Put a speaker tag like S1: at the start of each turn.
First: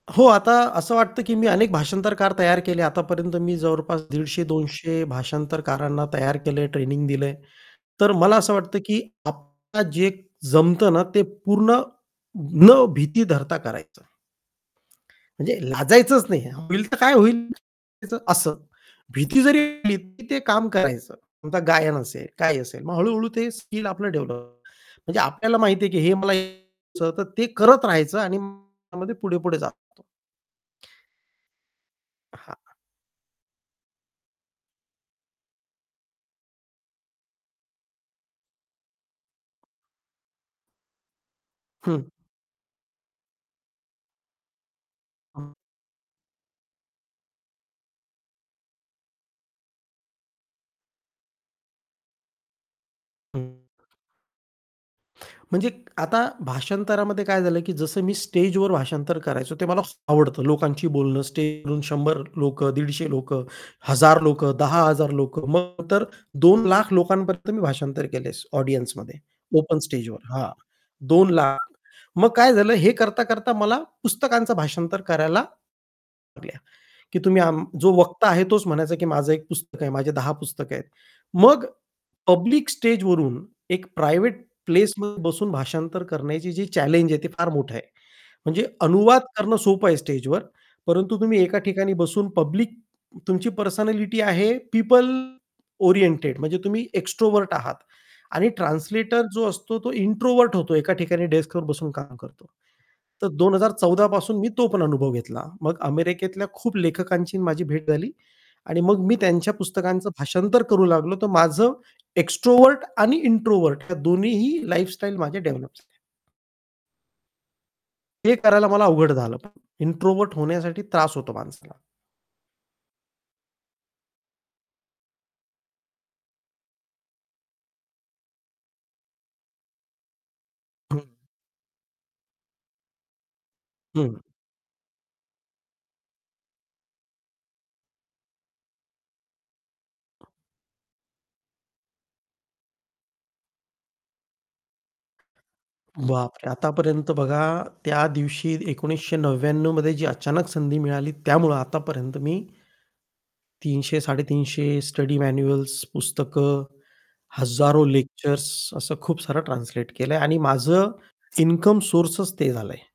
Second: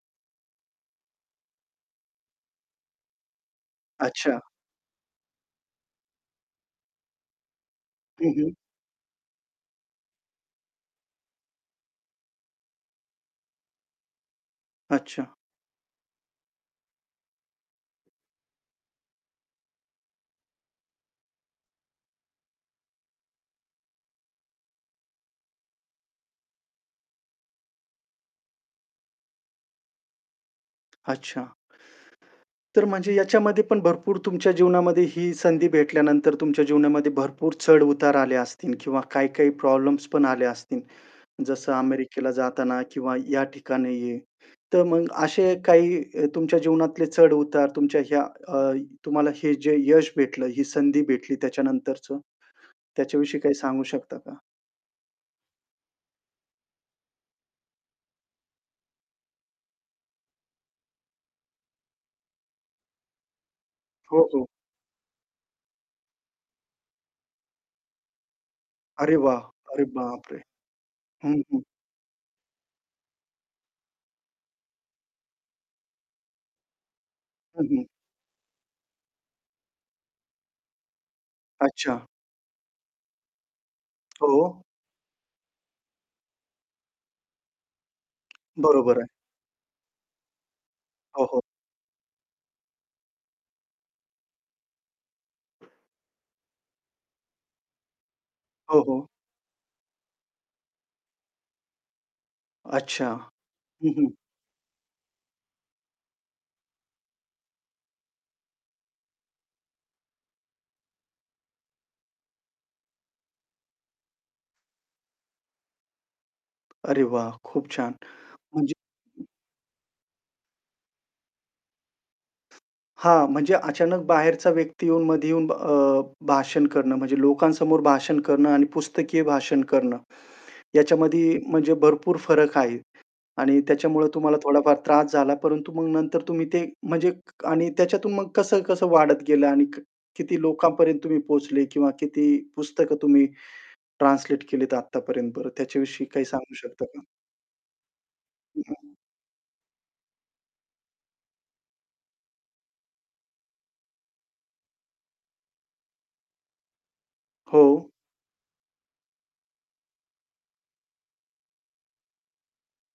S1: हो, आता असं वाटतं, की मी अनेक भाषांतरकार तयार केले. आतापर्यंत मी जवळपास
S2: अच्छा.
S1: 150-200 भाषांतरकारांना तयार केलंय ट्रेनिंग दिलंय. तर
S2: हं,
S1: मला
S2: हं.
S1: असं वाटतं, की आपल्याला जे जमतं ना ते पूर्ण न भीती धरता करायचं आहे.
S2: अच्छा.
S1: म्हणजे लाजायचंच नाही, होईल तर काय होईल? असं. भीती जरी आली तरी ते काम करायचं, आता गायन असेल, काय असेल, मग हळू-हळू ते स्किल आपलं डेव्हलप होतं. म्हणजे आपल्याला माहिती आहे की हे मला हे [unintelligible] करत राहायचं आणि मग त्यामध्ये पुढे-पुढे जातो.
S2: अच्छा.
S1: हां.
S2: तर म्हणजे ह्याच्यामध्ये पण भरपूर तुमच्या जीवनामध्ये ही संधी भेटल्यानंतर तुमच्या जीवनामध्ये भरपूर चढ-उतार आले असतील किंवा काही-काही प्रॉब्लेम्स पण आले असतील. जसं
S1: हं.
S2: अमेरिकेला जाताना किंवा या ठिकाणी आहे. तर मग
S1: हं.
S2: असे काही अ, तुमच्या जीवनातले चढ-उतार तुमच्या ह्या अ, तुम्हाला हे जे यश भेटलं, ही संधी भेटली त्याच्यानंतरच, त्याच्याविषयी काही सांगू
S1: [unintelligible]
S2: शकता का?
S1: म्हणजे आता भाषांतरामध्ये काय झालं की जसं मी स्टेजवर भाषांतर करायचो ते मला खूप आवडतं, लोकांशी बोलणं स्टेजवरून 100 लोकं, 150 लोकं,
S2: हो,
S1: 1,000
S2: हो.
S1: लोकं, 10,000 लोकं मग तर 2 लाख लोकांपर्यंत मी भाषांतर केलं आहे
S2: अरे
S1: ऑडियन्समध्ये
S2: वाह!
S1: ओपन
S2: अरे
S1: स्टेजवर.
S2: बापरे!
S1: हां, दोन
S2: हं,
S1: लाख.
S2: हं.
S1: मग काय झालं, हे करता-करता मला पुस्तकांचं भाषांतर करायला [unintelligible] की तुम्ही आम
S2: हं, हं.
S1: जो वक्ता आहे तोच म्हणायचा की माझं एक पुस्तक आहे, माझे 10 पुस्तकं आहेत. मग
S2: अच्छा.
S1: पब्लिक स्टेजवरून एक प्रायव्हेट
S2: हो.
S1: प्लेसमध्ये बसून भाषांतर करण्याची जी चॅलेंज आहे, ते फार मोठं आहे. म्हणजे
S2: बरोबर आहे.
S1: अनुवाद करणं सोपं आहे स्टेजवर, परंतु
S2: हो, हो.
S1: तुम्ही एका ठिकाणी बसून पब्लिक तुमची पर्सनॅलिटी आहे पिपल ओरिएंटेड म्हणजे तुम्ही एक्स्ट्रोव्हर्ट आहात आणि
S2: हो, हो.
S1: ट्रान्सलेटर जो असतो तो इंट्रोव्हर्ट होतो एका ठिकाणी डेस्कवर बसून काम करतो.
S2: अच्छा.
S1: तर दोन हजार
S2: हं,
S1: चौदा
S2: हं.
S1: पासून मी तो पण अनुभव घेतला. मग अमेरिकेतल्या खूप लेखकांची अन् माझी भेट झाली आणि मग मी त्यांच्या पुस्तकांचं भाषांतर करू लागलो तर माझं एक्स्ट्रोव्हर्ट आणि इंट्रोव्हर्ट या दोन्हीही लाईफस्टाईल माझे डेव्हलप झाले.
S2: अरे वाह! खूप छान
S1: ते करायला
S2: म्हणजे
S1: मला अवघड झालं पण इंट्रोव्हर्ट होण्यासाठी त्रास होतो माणसाला.
S2: हां, म्हणजे अचानक बाहेरचा व्यक्ती येऊन मध्ये येऊन अ, भाषण करणं म्हणजे लोकांसमोर भाषण करणं आणि पुस्तकीय भाषण करणं
S1: हं.
S2: याच्यामध्ये म्हणजे भरपूर फरक आहे आणि त्याच्यामुळे
S1: हं.
S2: तुम्हाला थोडाफार त्रास झाला. परंतु मग नंतर तुम्ही ते म्हणजे क आणि त्याच्यातून मग कसं-कसं वाढत गेलं? आणि क किती लोकांपर्यंत तुम्ही पोहोचले किंवा किती पुस्तकं तुम्ही ट्रान्सलेट केलीत आतापर्यंत बरं त्याच्याविषयी काही
S1: बापरे!
S2: सांगू शकता का?
S1: आतापर्यंत बघा त्या दिवशी
S2: हं, हं.
S1: 1999 मध्ये जी अचानक संधी मिळाली त्यामुळं आतापर्यंत मी, 300-350 स्टडी मॅन्युअल्स, पुस्तकं, हजारो
S2: हो.
S1: लेक्चर्स असं खूप सारं ट्रान्सलेट केलंय आणि माझं इन्कम सोर्सच ते झालंय.